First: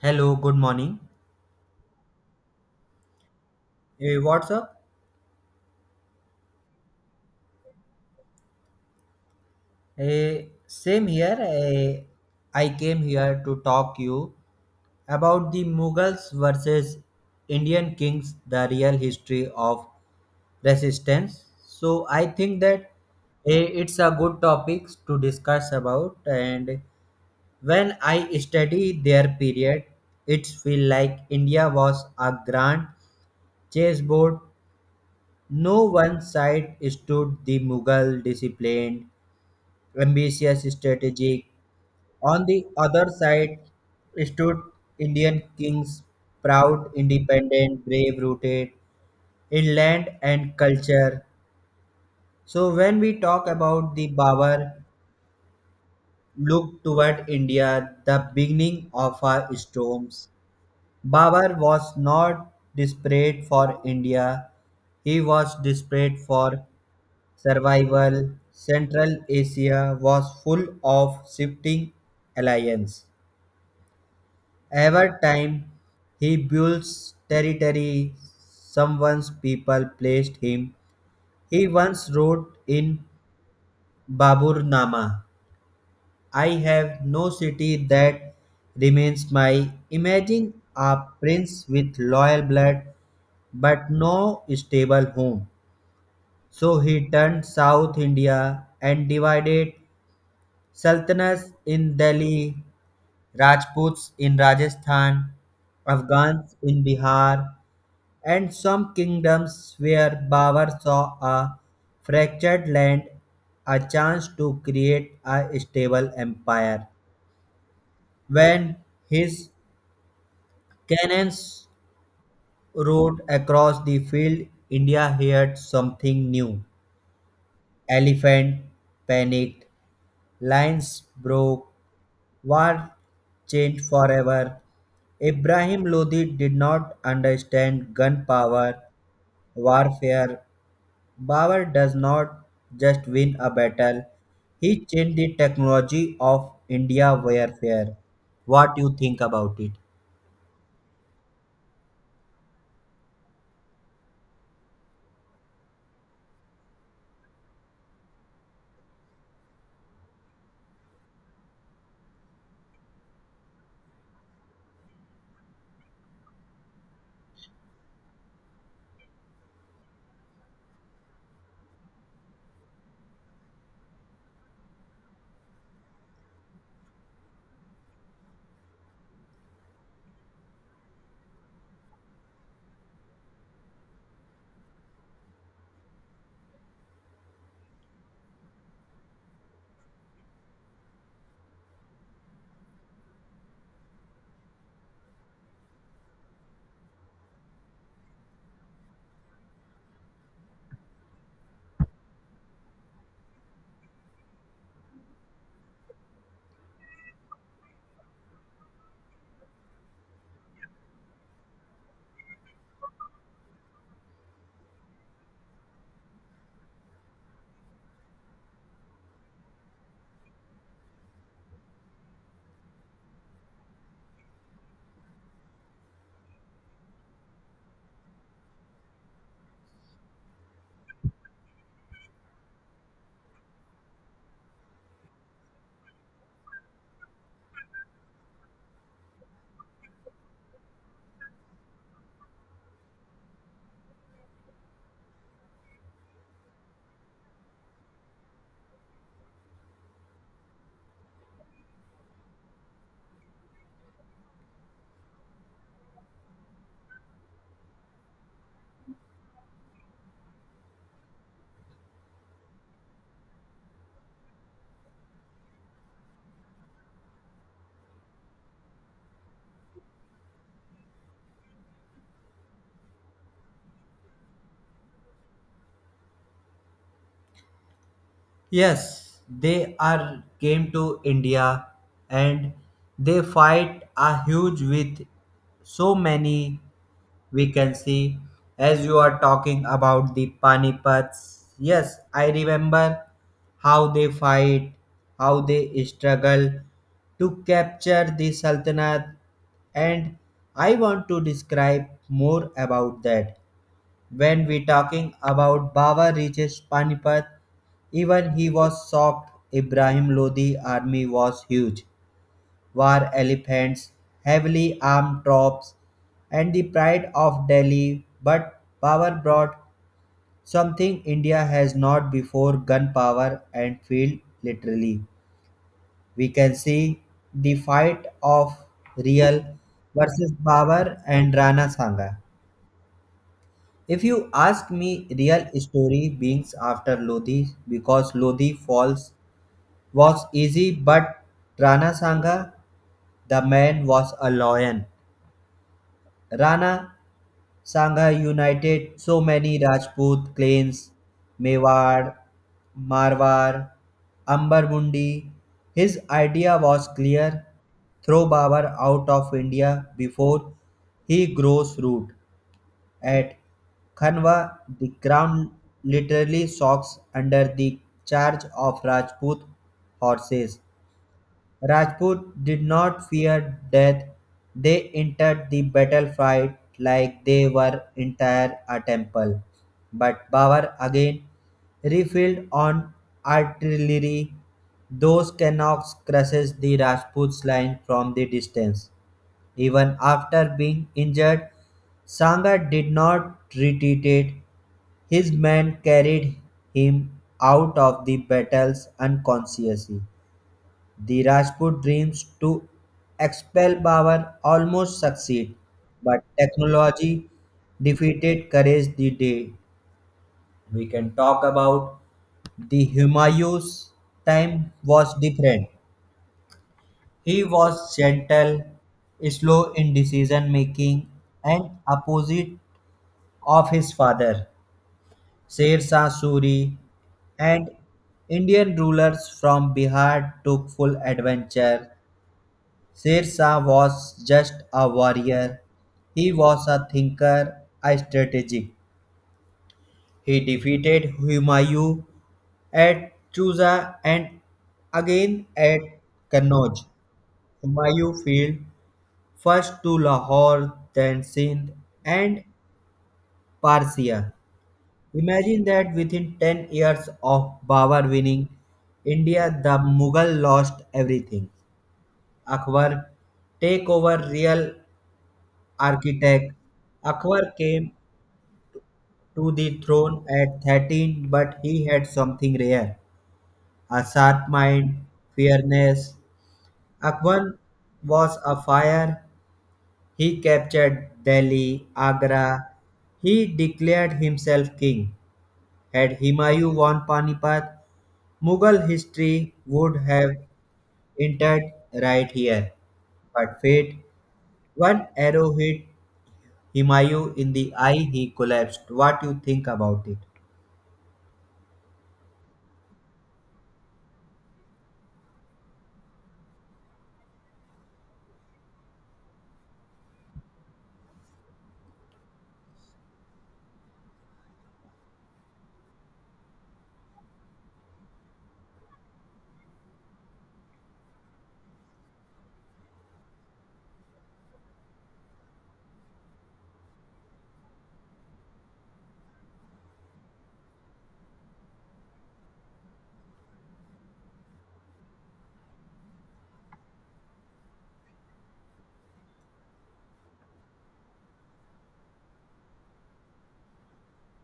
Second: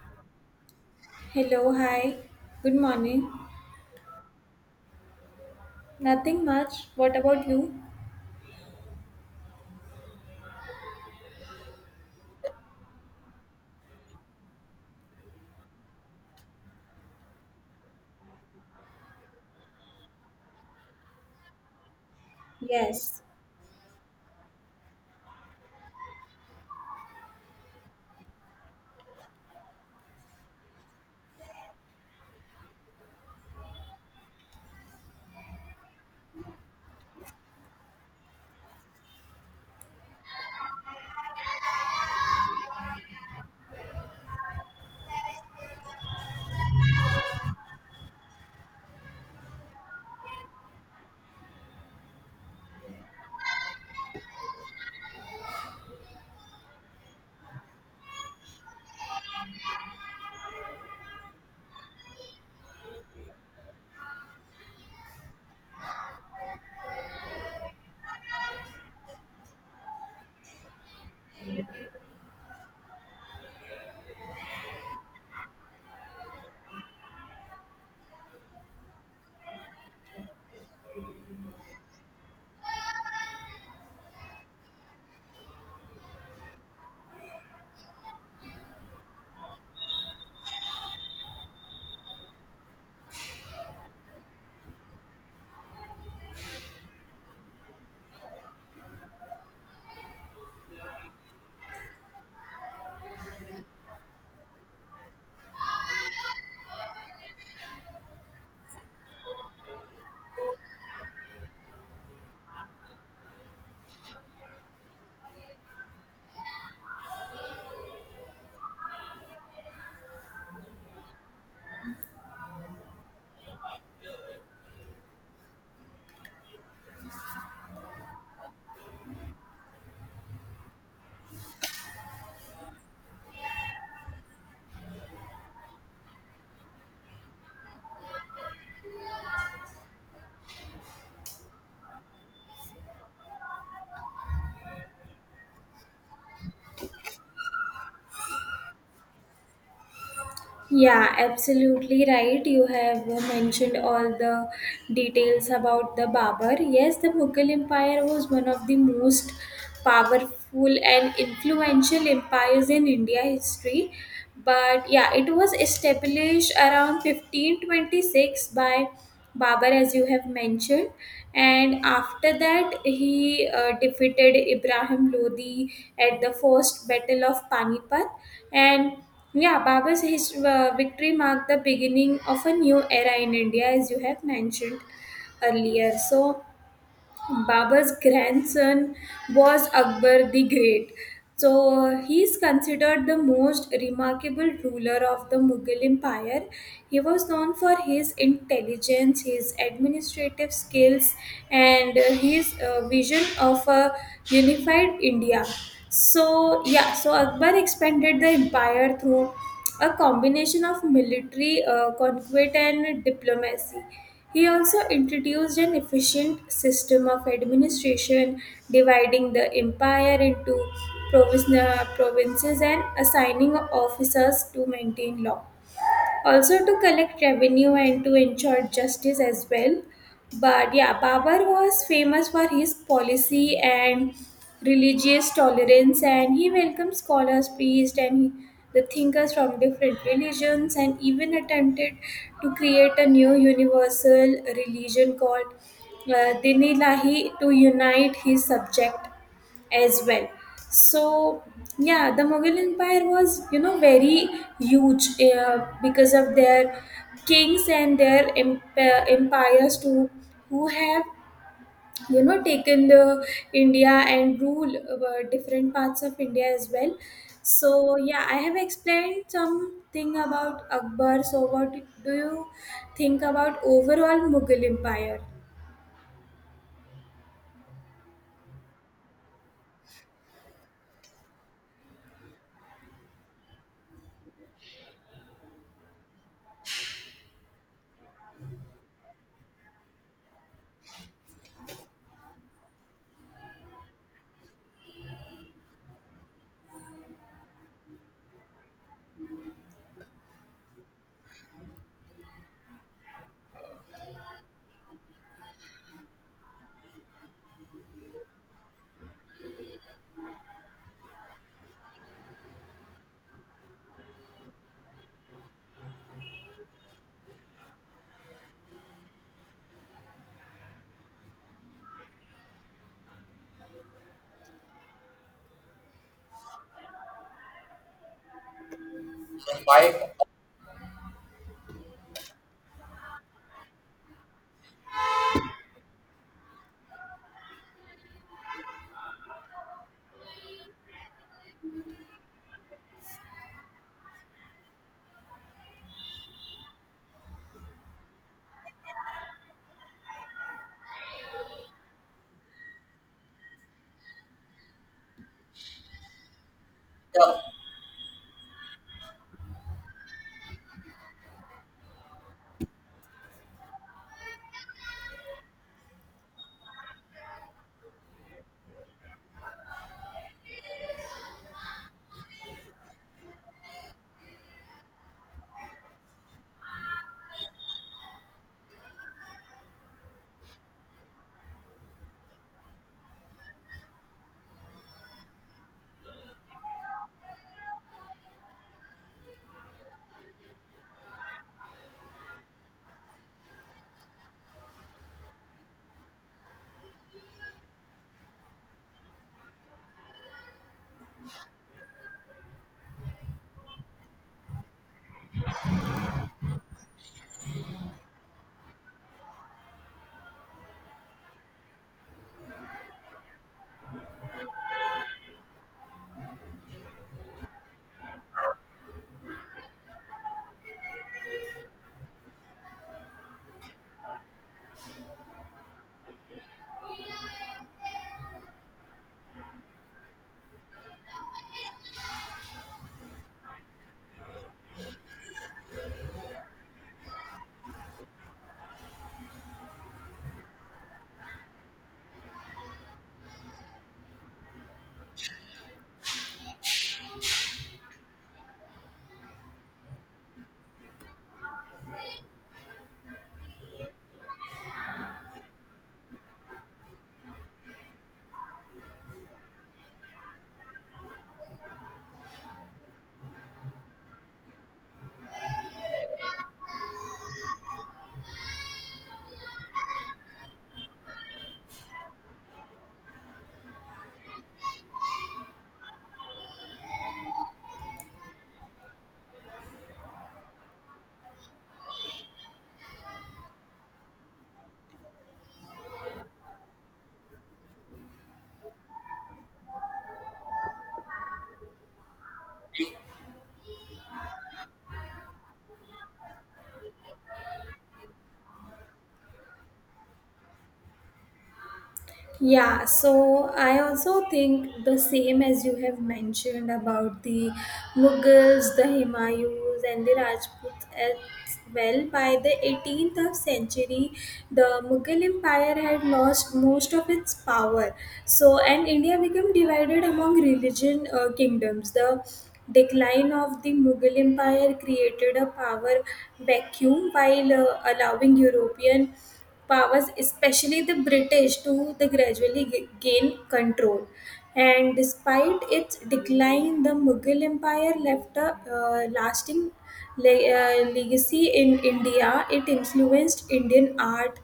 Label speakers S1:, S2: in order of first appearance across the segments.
S1: Hello, good morning.
S2: Hello, hi. Good morning.
S1: Hey, what's up?
S2: Nothing much. What about you?
S1: Hey, same here. I came here to talk you about the Mughals versus Indian kings, the real history of resistance. So I think that
S2: Yes.
S1: it's a good topic to discuss about. And when I study their period, it feel like India was a grand chessboard. No one side stood the Mughal disciplined, ambitious strategic. On the other side stood Indian kings, proud, independent, brave rooted in land and culture. So when we talk about the Babar look toward India, the beginning of our storms. Babar was not desperate for India, he was desperate for survival. Central Asia was full of shifting alliances. Every time he builds territory, someone's people placed him. He once wrote in Baburnama, I have no city that remains my. Imagine a prince with loyal blood but no stable home. So he turned South India and divided Sultanas in Delhi, Rajputs in Rajasthan, Afghans in Bihar, and some kingdoms where Babur saw a fractured land, a chance to create a stable empire. When his cannons roared across the field, India heard something new. Elephant panicked, lions broke, war changed forever. Ibrahim Lodi did not understand gun power warfare. Bauer does not just win a battle, he changed the technology of India warfare. What you think about it?
S2: Yeah, absolutely right. You have mentioned all the details about the Babur. Yes, the Mughal Empire was one of the most powerful and influential empires in India history. But yeah, it was established around 1526 by Babur, as you have mentioned. And after that, he defeated Ibrahim Lodi at the first Battle of Panipat. And yeah, Baba's victory marked the beginning of a new era in India, as you have mentioned earlier. So, Baba's grandson was Akbar the Great. So, he is considered the most remarkable ruler of the Mughal Empire. He was known for his intelligence, his administrative skills, and his vision of a unified India. So, yeah, so Akbar expanded the empire through a combination of military conquest and diplomacy. He also introduced an efficient system of administration, dividing the empire into provinces and assigning officers to maintain law also to collect revenue and to ensure justice as well. But yeah, Babar was famous for his policy and religious tolerance, and he welcomed scholars, priests, and the thinkers from different religions, and even attempted to create a new universal religion called Dinilahi to unite his subject as well. So yeah, the Mughal Empire was very huge because of their kings and their empires too, who have taken the India and rule different parts of India as well. So yeah, I have explained something about Akbar. So what do you think about overall Mughal Empire?
S1: Yes, they are came to India and they fight a huge with so many we can see. As you are talking about the panipats, yes, I remember how they fight, how they struggle to capture the sultanate. And I want to describe more about that. When we talking about baba reaches panipat, even he was shocked. Ibrahim lodi army was huge, war elephants, heavily armed troops, and the pride of Delhi. But power brought something India has not before, gun power and field literally. We can see the fight of real
S2: Fight of
S1: versus Babar and Rana Sangha. If you ask me, real story beings after Lodi because Lodi falls was easy, but Rana Sangha, the man was a lion. Rana Shanghai united so many Rajput clans, Mewar, Marwar, Ambarmundi. His idea was
S2: the.
S1: clear, throw Babur out of India before he grows root. At Khanwa, the ground literally shocks under the charge of Rajput horses. Rajput did not fear death; they entered the battlefield like they were entire a temple. But Babur again refilled on artillery. Those cannons crushed the Rajput's line from the distance. Even after being injured, Sanga did not retreat. His men carried him out of the battles unconsciously. The Rajput dreams to expel power almost succeed, but technology defeated courage the day. We can talk about the Humayun's time was different. He was gentle, slow in decision making, and opposite of his father, Sher Shah Suri, and Indian rulers from Bihar took full adventure. Sirsa was just a warrior. He was a thinker, a strategist. He defeated Humayun at Chuza and again at Kannauj. Humayun fled first to Lahore, then Sindh and Persia. Imagine that within 10 years of Babur winning India, the Mughal lost everything. Akbar take over real architect. Akbar came to the throne at 13, but he had something rare, a sharp mind, fairness. Akbar was a fire. He captured Delhi, Agra. He declared himself king. Had Humayun won Panipat, Mughal history would have entered right here. But fate, one arrow hit Humayun in the eye, he collapsed. What do you think about it?
S2: Yeah, so I also think the same as you have mentioned about the Mughals, the Himayus, and the Rajputs as well. By the 18th of century, the Mughal Empire had lost most of its power. So, and India became divided among religion kingdoms. The decline of the Mughal Empire created a power vacuum while allowing European powers, especially the British, to the gain control. And despite its decline, the Mughal Empire left a lasting legacy in India. It influenced Indian art,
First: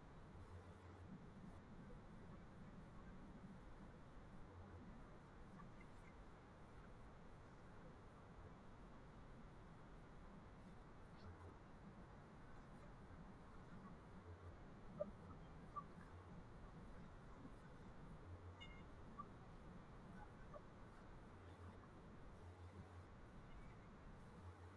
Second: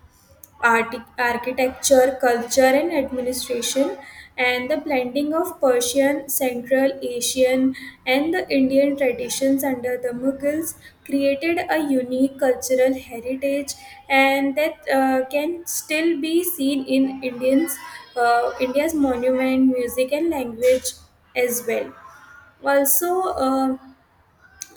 S2: architecture, culture, and administration, and the blending of Persian, Central Asian, and the Indian traditions under the Mughals created a unique cultural heritage, and that can still be seen in Indians, India's monument, music, and language as well. Also, um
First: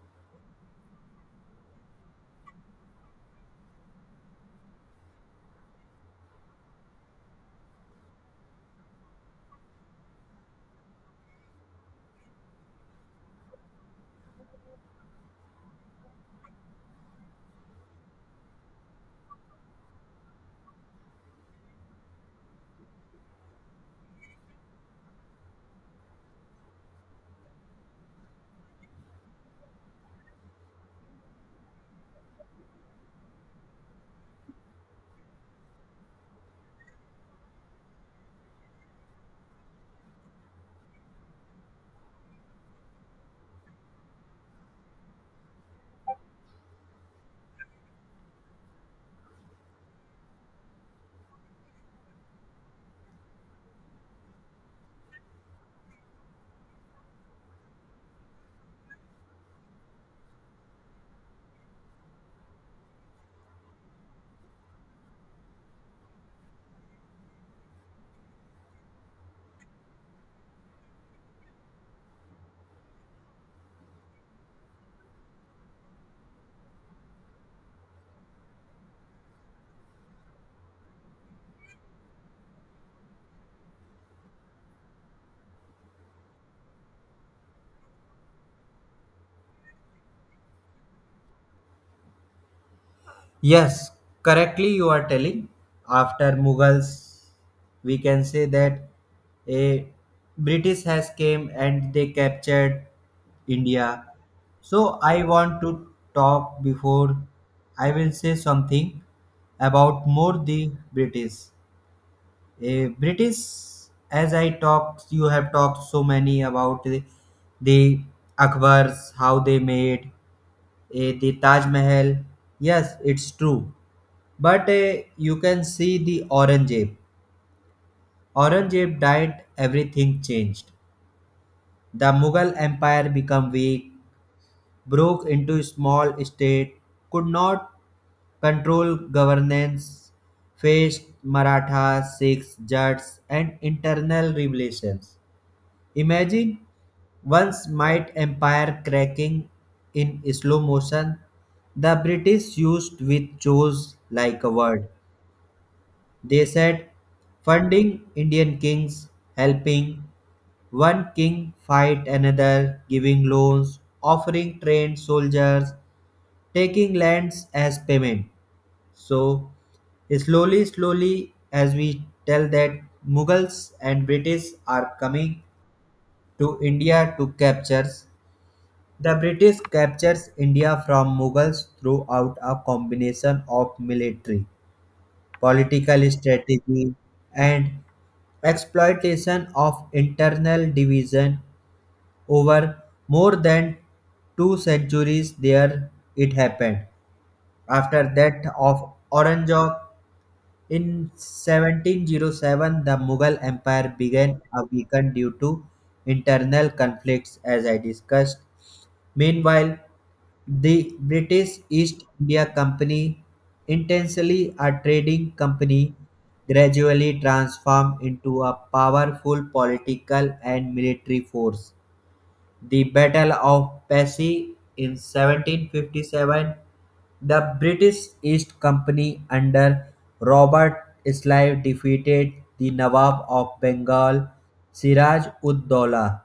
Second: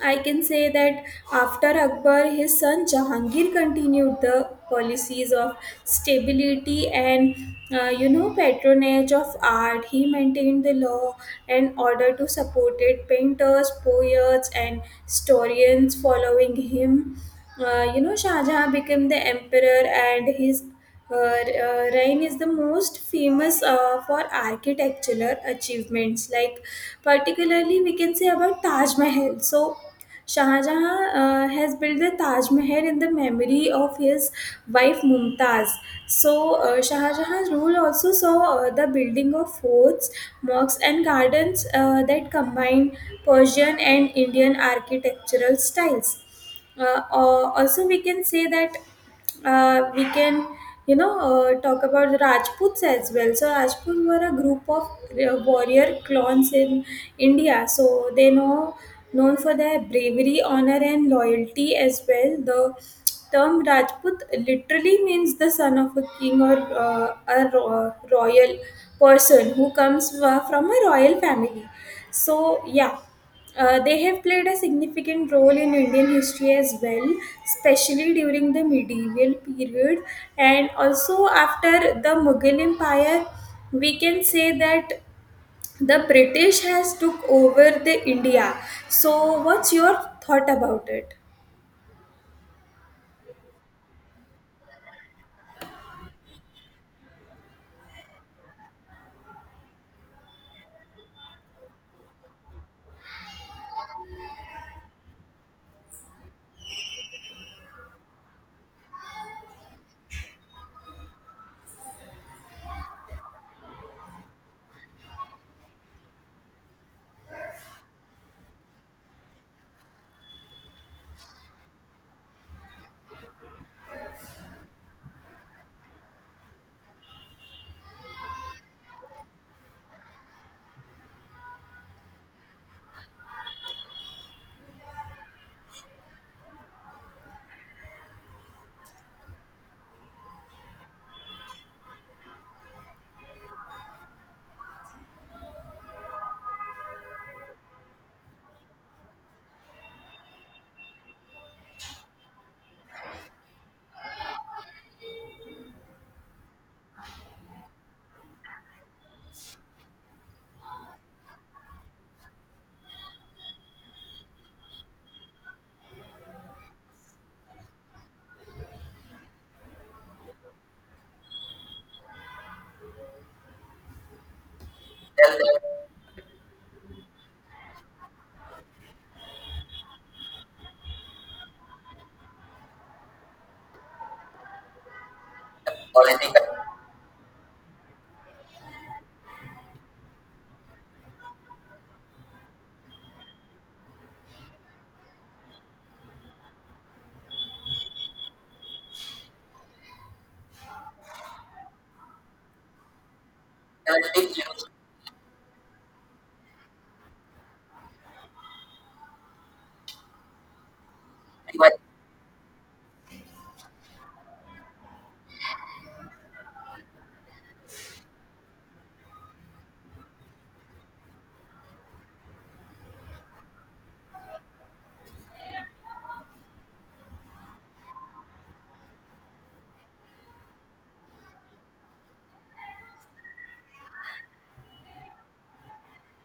S2: I can say that after Akbar, his son Jahangir continued the policies of stability and patronage of art. He maintained the law and order to support it. Painters, poets, and historians following him. Shah Jahan became the emperor, and his Rain is the most famous for architectural achievements, like particularly we can say about Taj Mahal. So, Shah Jahan has built the Taj Mahal in the memory of his wife Mumtaz. So, Shah Jahan's rule also saw the building of forts, mosques, and gardens that combine Persian and Indian architectural styles or also we can say that we can you know talk about the rajputs as well. So rajputs were a group of warrior clans in india. So they known for their bravery honor and loyalty as well. The term rajput literally means the son of a king or a royal person who comes from a royal family. So yeah, they have played a significant role in Indian history as well, especially during the medieval period and also after the Mughal Empire. We can say that the British has took over the India. So, what's your thought about
S1: Yes, correctly you are telling. After Mughals, we can say that a British has came and they captured India. So I want to talk before I will say something about more the British. A British, as I talked, you have talked so many about the Akbars, how they made the Taj Mahal. Yes, it's true, but you can see the Aurangzeb. Aurangzeb died, everything changed. The Mughal Empire became weak, broke into small state, could not control governance, faced Maratha, Sikhs, Jats, and internal revelations. Imagine once might empire cracking in slow motion, the British used with chose like a word. They said funding Indian kings, helping one king fight another, giving loans, offering trained soldiers, taking lands as payment. So, slowly, slowly, as we tell that Mughals and British are coming to India to captures. The British captures India from Mughals throughout a combination of military, political
S2: it?
S1: strategy, and exploitation of internal division over more than two centuries there it happened. After that of orange in 1707, the Mughal Empire began a weaken due to internal conflicts, as I discussed. Meanwhile, the British East India Company, intensely a trading company, gradually transformed into a powerful political and military force. The Battle of Passy in 1757, the British East Company under Robert Clive defeated the Nawab of Bengal Siraj-ud-Doula.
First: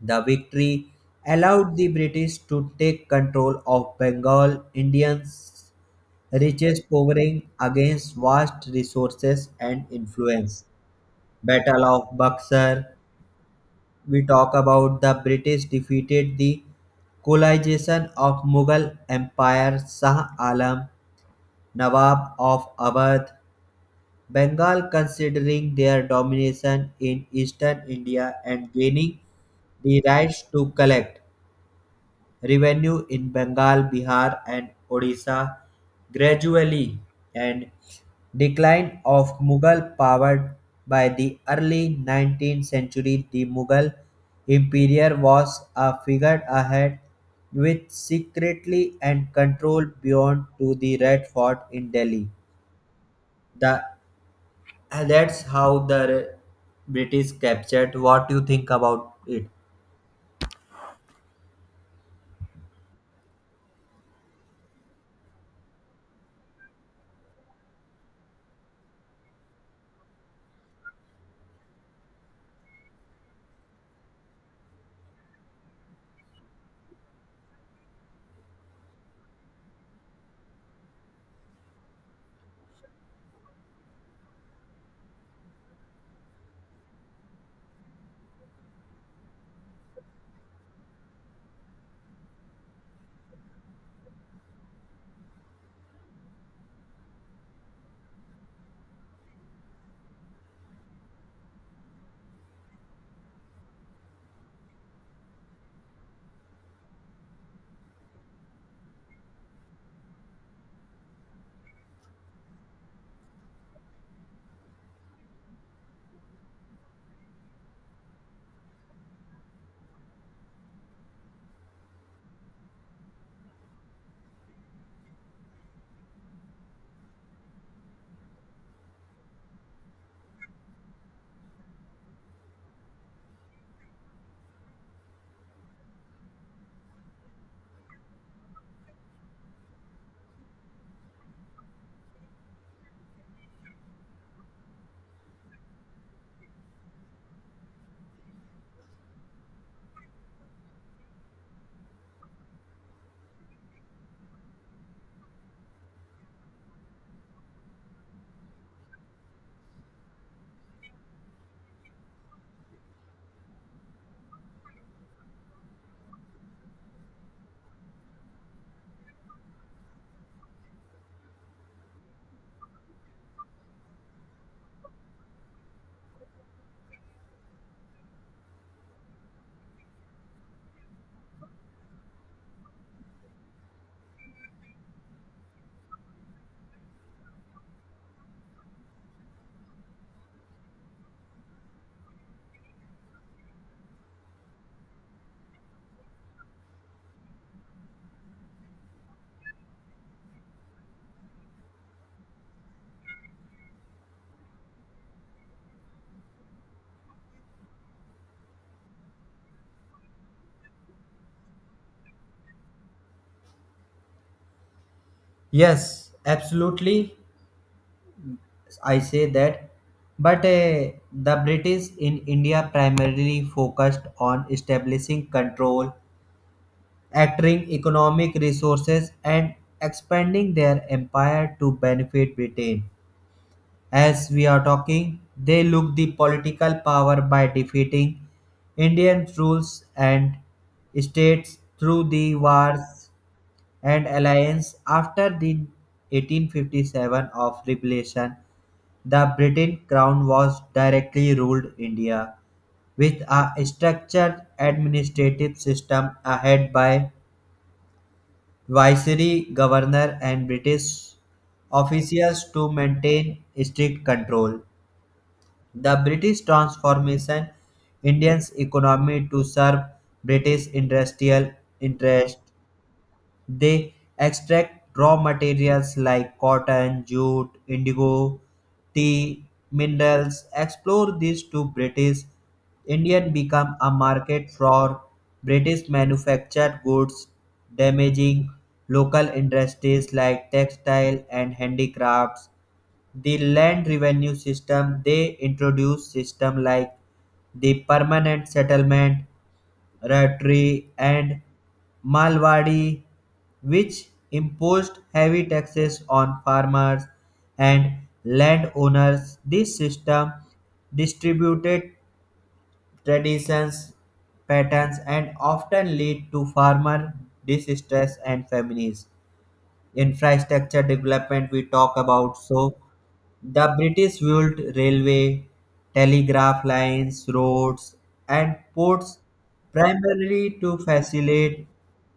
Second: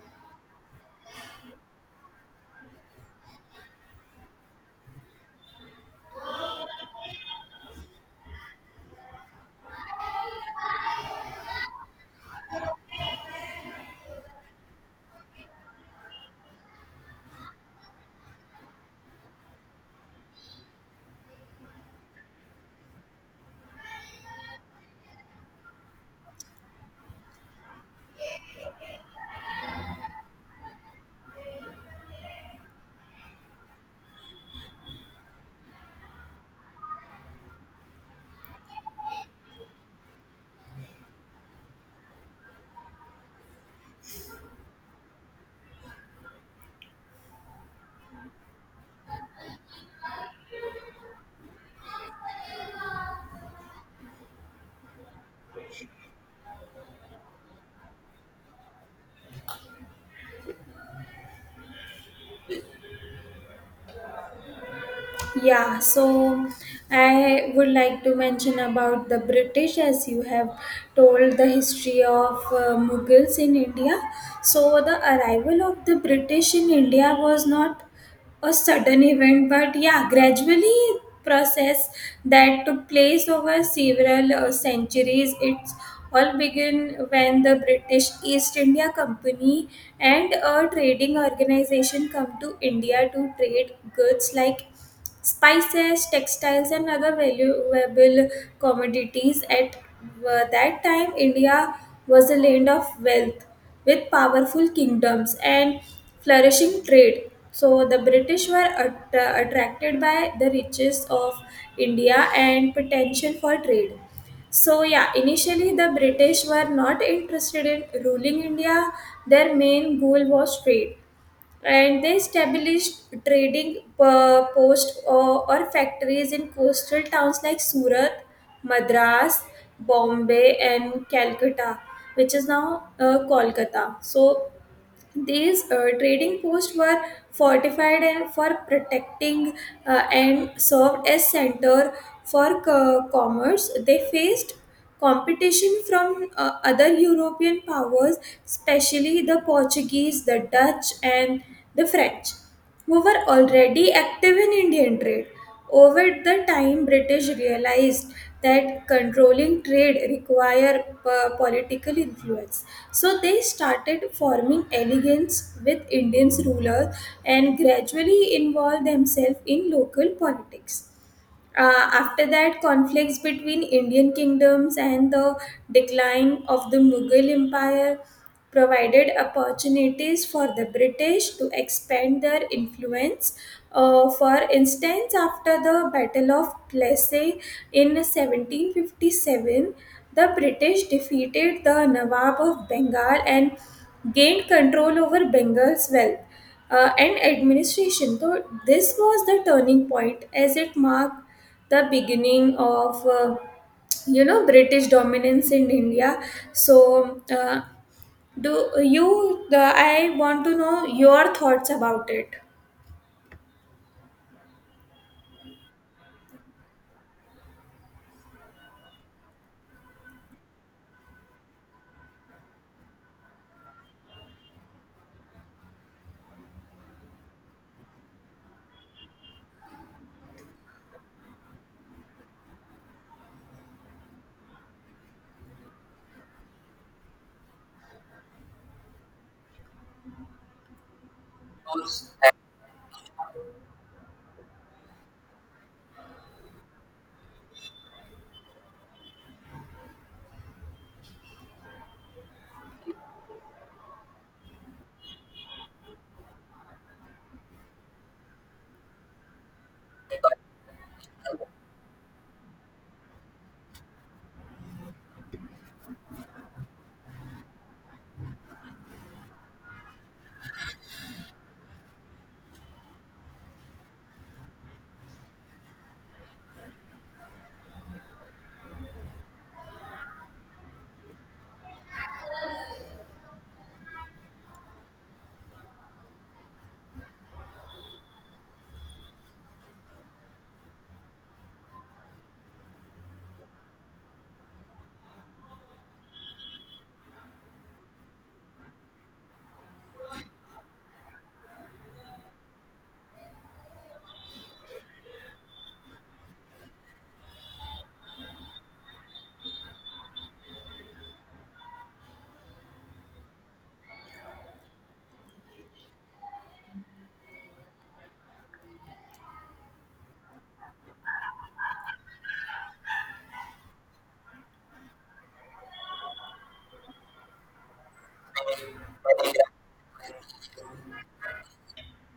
S1: The victory allowed the British to take control of Bengal Indians' riches covering against vast resources and influence. Battle of Buxar we talk about the British defeated the colonization of Mughal Empire, Shah Alam, Nawab of Awadh, Bengal considering their domination in eastern India and gaining the rights to collect revenue in Bengal, Bihar, and Odisha gradually. And Decline of Mughal power. By the early 19th century the Mughal empire was a figurehead with secretly and control beyond to the Red Fort in Delhi. The, that's how the British captured. What do you think about it?
S2: Yeah, so I would like to mention about the British as you have told the history of Mughals in India. So, the arrival of the British in India was not a sudden event, but yeah, gradually process that took place over several centuries. It's all began when the British East India Company and a trading organization come to India to trade goods like spices, textiles, and other valuable commodities. At that time, India was a land of wealth with powerful kingdoms and flourishing trade. So the British were attracted by the riches of India and potential for trade. So, yeah, initially the British were not interested in ruling India. Their main goal was trade and they established trading posts or factories in coastal towns like Surat, Madras, Bombay, and Calcutta, which is now Kolkata. So these trading posts were fortified and for protecting and served as center for commerce. They faced competition from other European powers, especially the Portuguese, the Dutch, and the French, who were already active in Indian trade. Over the time, British realized that controlling trade required political influence. So they started forming alliances with Indian rulers and gradually involved themselves in local politics. After that, conflicts between Indian kingdoms and the decline of the Mughal Empire provided opportunities for the British to expand their influence. For instance, after the Battle of Plassey in 1757, the British defeated the Nawab of Bengal and gained control over Bengal's wealth and administration. So this was the turning point as it marked the beginning of British dominance in India. So do you? The, I want to know your thoughts about it.
S1: Yes, absolutely. I say that. But the British in India primarily focused on establishing control, acquiring economic resources and expanding their empire to benefit Britain. As we are talking, they look the political power by defeating Indian rules and states through the wars and alliance. After the 1857 of revolution, the British crown was directly ruled India with a structured administrative system headed by viceroy, governor, and British officials to maintain strict control. The British transformation Indians' economy to serve British industrial interests, they extract raw materials like cotton, jute, indigo, tea, minerals. Explore these to British. Indian become a market for British manufactured goods, damaging local industries like textile and handicrafts. The land revenue system they introduce system like the permanent settlement Ratri, and Malwadi, which imposed heavy taxes on farmers and landowners. This system distributed traditions, patterns, and often lead to farmer distress and famines. Infrastructure development we talk about. So the British built railway, telegraph lines, roads, and ports primarily to facilitate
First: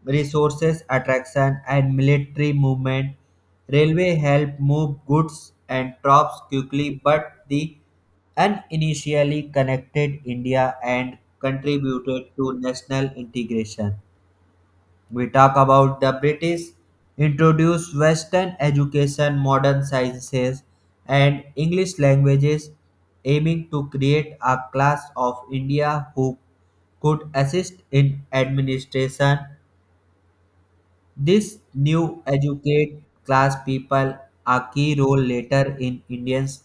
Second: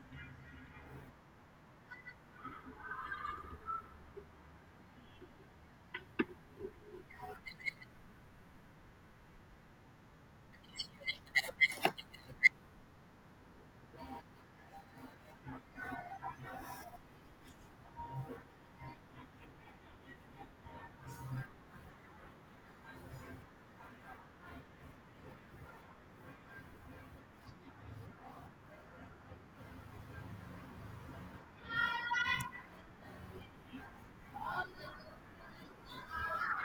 S1: resources attraction and military movement. Railway helped move goods and troops quickly, but the uninitially connected India and contributed to national integration. We talk about the British introduced Western education, modern sciences, and English languages, aiming to create a class of India who could assist in administration. This new educate class people a key role later in Indians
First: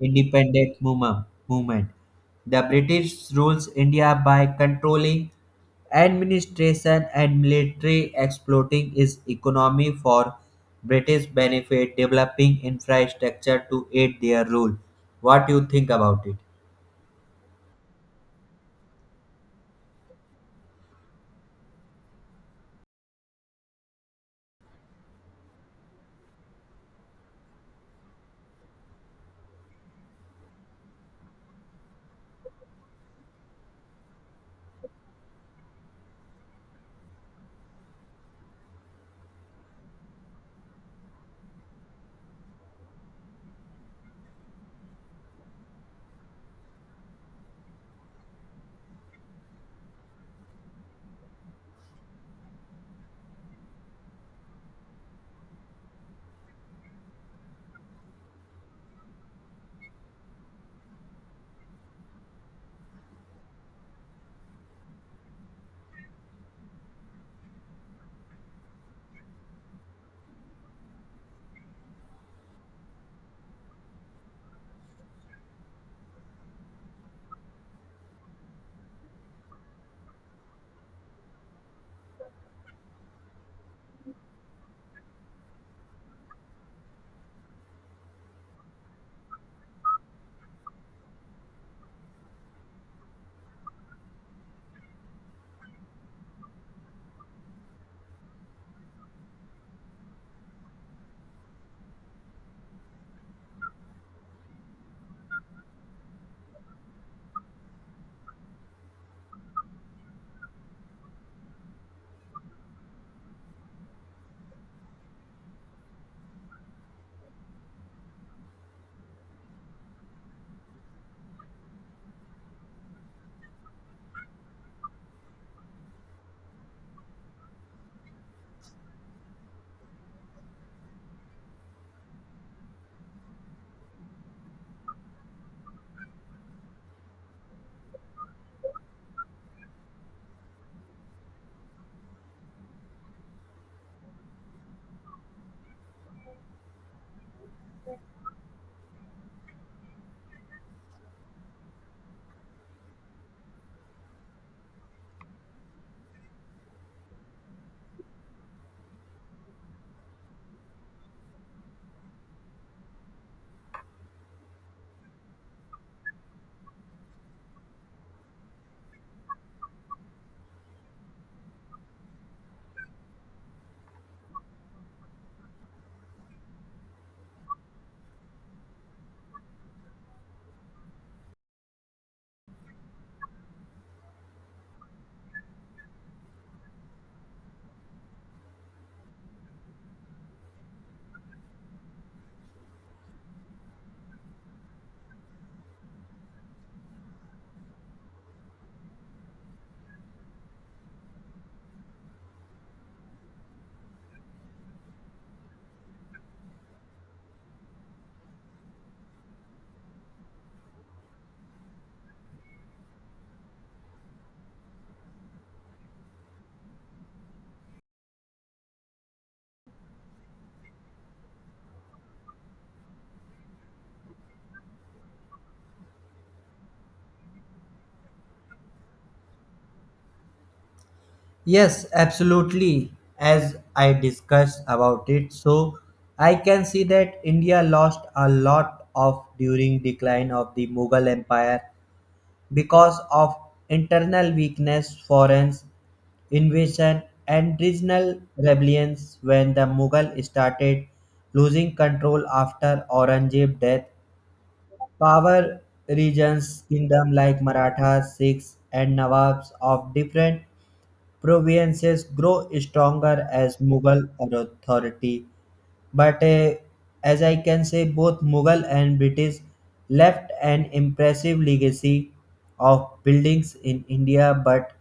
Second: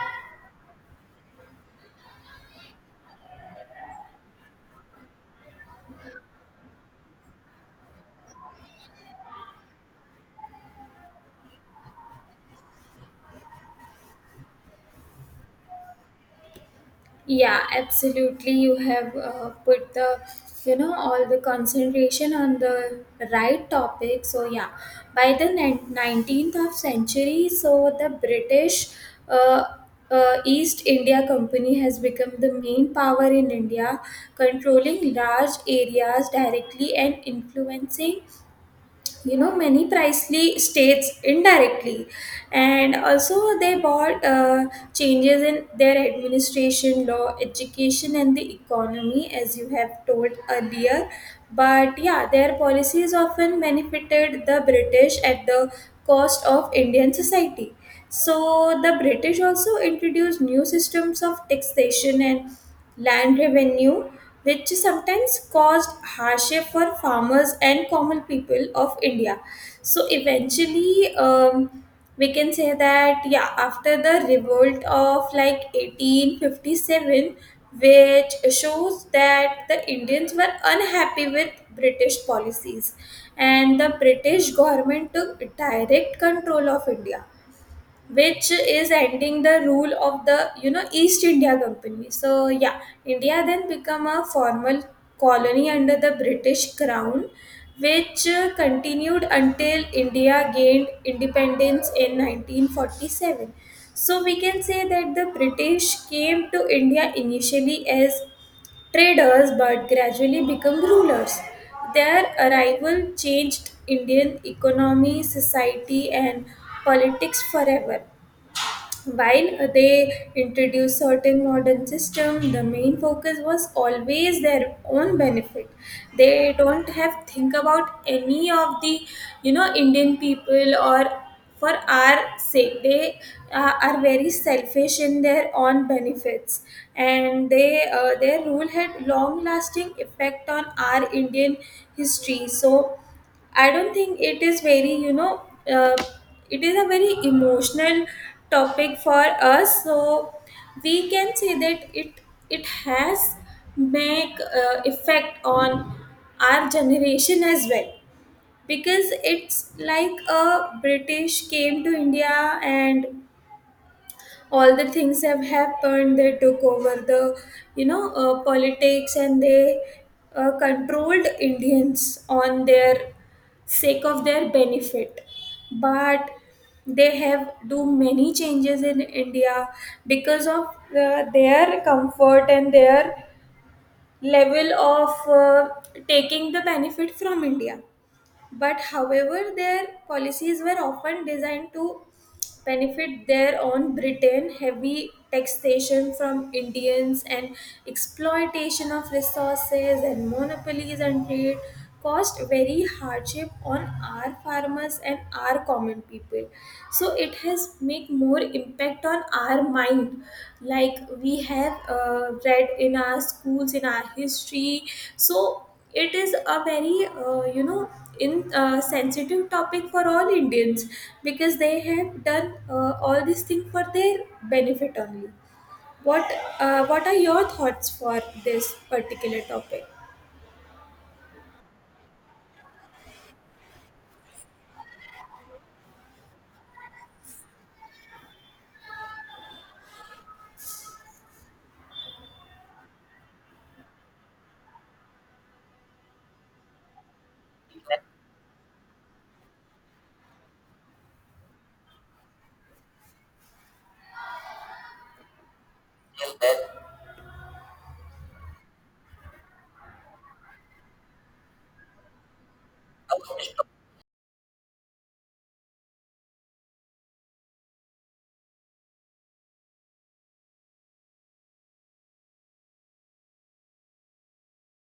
S1: independent movement. The British rules India by controlling administration and military exploiting its economy for British benefit, developing infrastructure to aid their rule. What do you think about it?
S2: Yeah, absolutely. You have put the, all the concentration on the right topic. So yeah, by the 19th of century, so the British uh, East India Company has become the main power in India, controlling large areas directly and influencing many pricely states indirectly, and also they bought changes in their administration law education and the economy as you have told earlier. But yeah, their policies often benefited the british at the cost of indian society. So the british also introduced new systems of taxation and land revenue, which sometimes caused hardship for farmers and common people of India. So eventually, we can say that yeah, after the revolt of like 1857, which shows that the Indians were unhappy with British policies, and the British government took direct control of India, which is ending the rule of the east india company. So yeah, india then become a formal colony under the british crown, which continued until india gained independence in 1947. So we can say that the british came to india initially as traders but gradually become rulers. Their arrival changed indian economy society and politics forever. While they introduced certain modern system, the main focus was always their own benefit. They don't have think about any of the Indian people or for our sake. They are very selfish in their own benefits, and they their rule had long lasting effect on our Indian history. So I don't think it is very, uh, it is a very emotional topic for us. So we can say that it has make effect on our generation as well, because it's like a British came to India and all the things have happened. They took over the politics and they controlled Indians on their sake of their benefit, but they have do many changes in india because of their comfort and their level of taking the benefit from india. But however, their policies were often designed to benefit their own Britain, heavy taxation from Indians and exploitation of resources and monopolies and trade caused very hardship on our farmers and our common people. So it has make more impact on our mind, like we have read in our schools in our history. So it is a very you know in sensitive topic for all Indians, because they have done all this thing for their benefit only. What what are your thoughts for this particular topic?
S1: Yes, absolutely. As I discussed about it, so I can see that India lost a lot of during decline of the Mughal Empire because of internal weakness, foreign invasion, and regional rebellions. When the Mughal started losing control after Aurangzeb death, power regions, kingdom like Marathas, Sikhs, and Nawabs of different Provinces grow stronger as Mughal authority. But as I can say, both Mughal and British left an impressive legacy of buildings in India, but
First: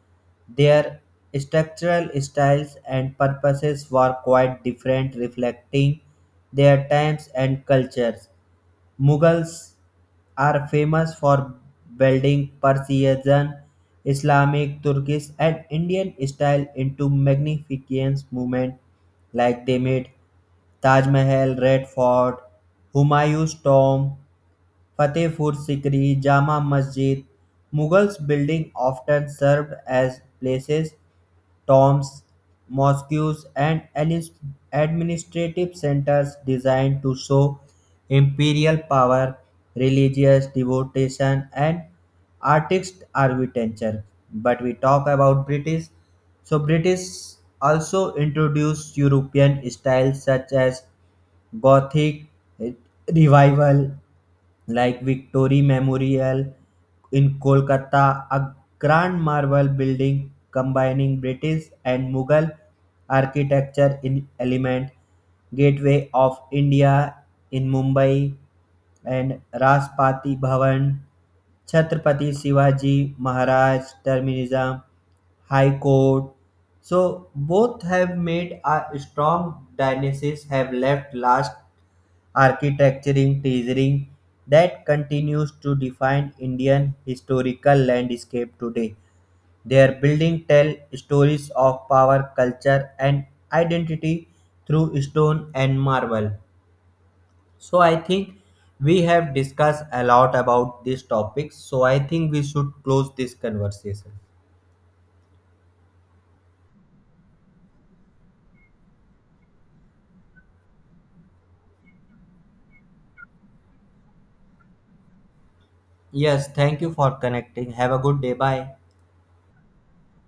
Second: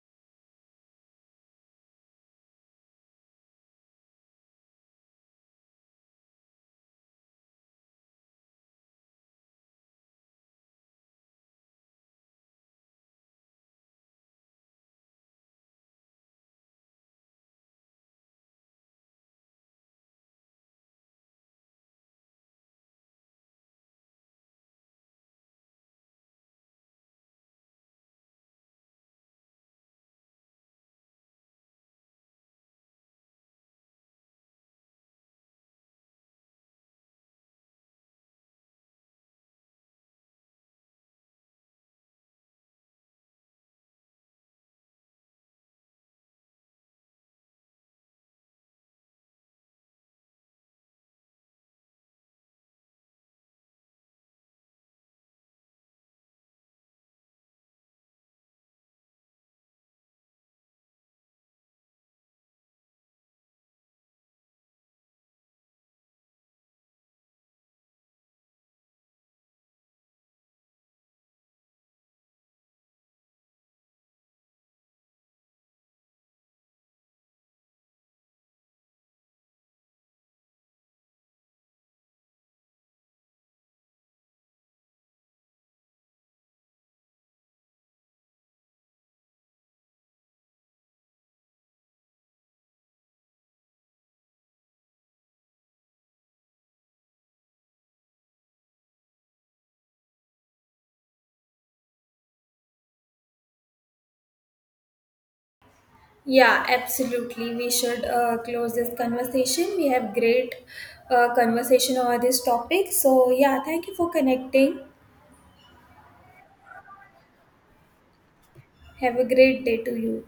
S1: their structural styles and purposes were quite different, reflecting their times and cultures. Mughals are famous for building Persian, Islamic, Turkish, and Indian style into magnificent movement, like they made Taj Mahal, Red Fort, Humayun's tomb, Fatehpur Sikri, Jama Masjid. Mughals building often served as places, tombs, mosques, and administrative centers designed to show imperial power, religious devotion, and artist architecture. But we talk about British. So British also introduced European styles such as Gothic revival, like Victory Memorial in Kolkata, a grand marble building combining British and Mughal architecture in element, Gateway of India in Mumbai, and Rashtrapati Bhavan, Chhatrapati Shivaji Maharaj Terminism, High Court. So both have made a strong dynasties have left last architecturing treasuring that continues to define Indian historical landscape today. Their buildings tell stories of power, culture, and identity through stone and marble. So I think we have discussed a lot about these topics. So I think we should close this conversation.
S2: Yeah, absolutely. We should close this conversation. We have great conversation over this topic. So yeah, thank you for connecting.
S1: Yes, thank you for connecting. Have a good day. Bye.
S2: Have a great day to you.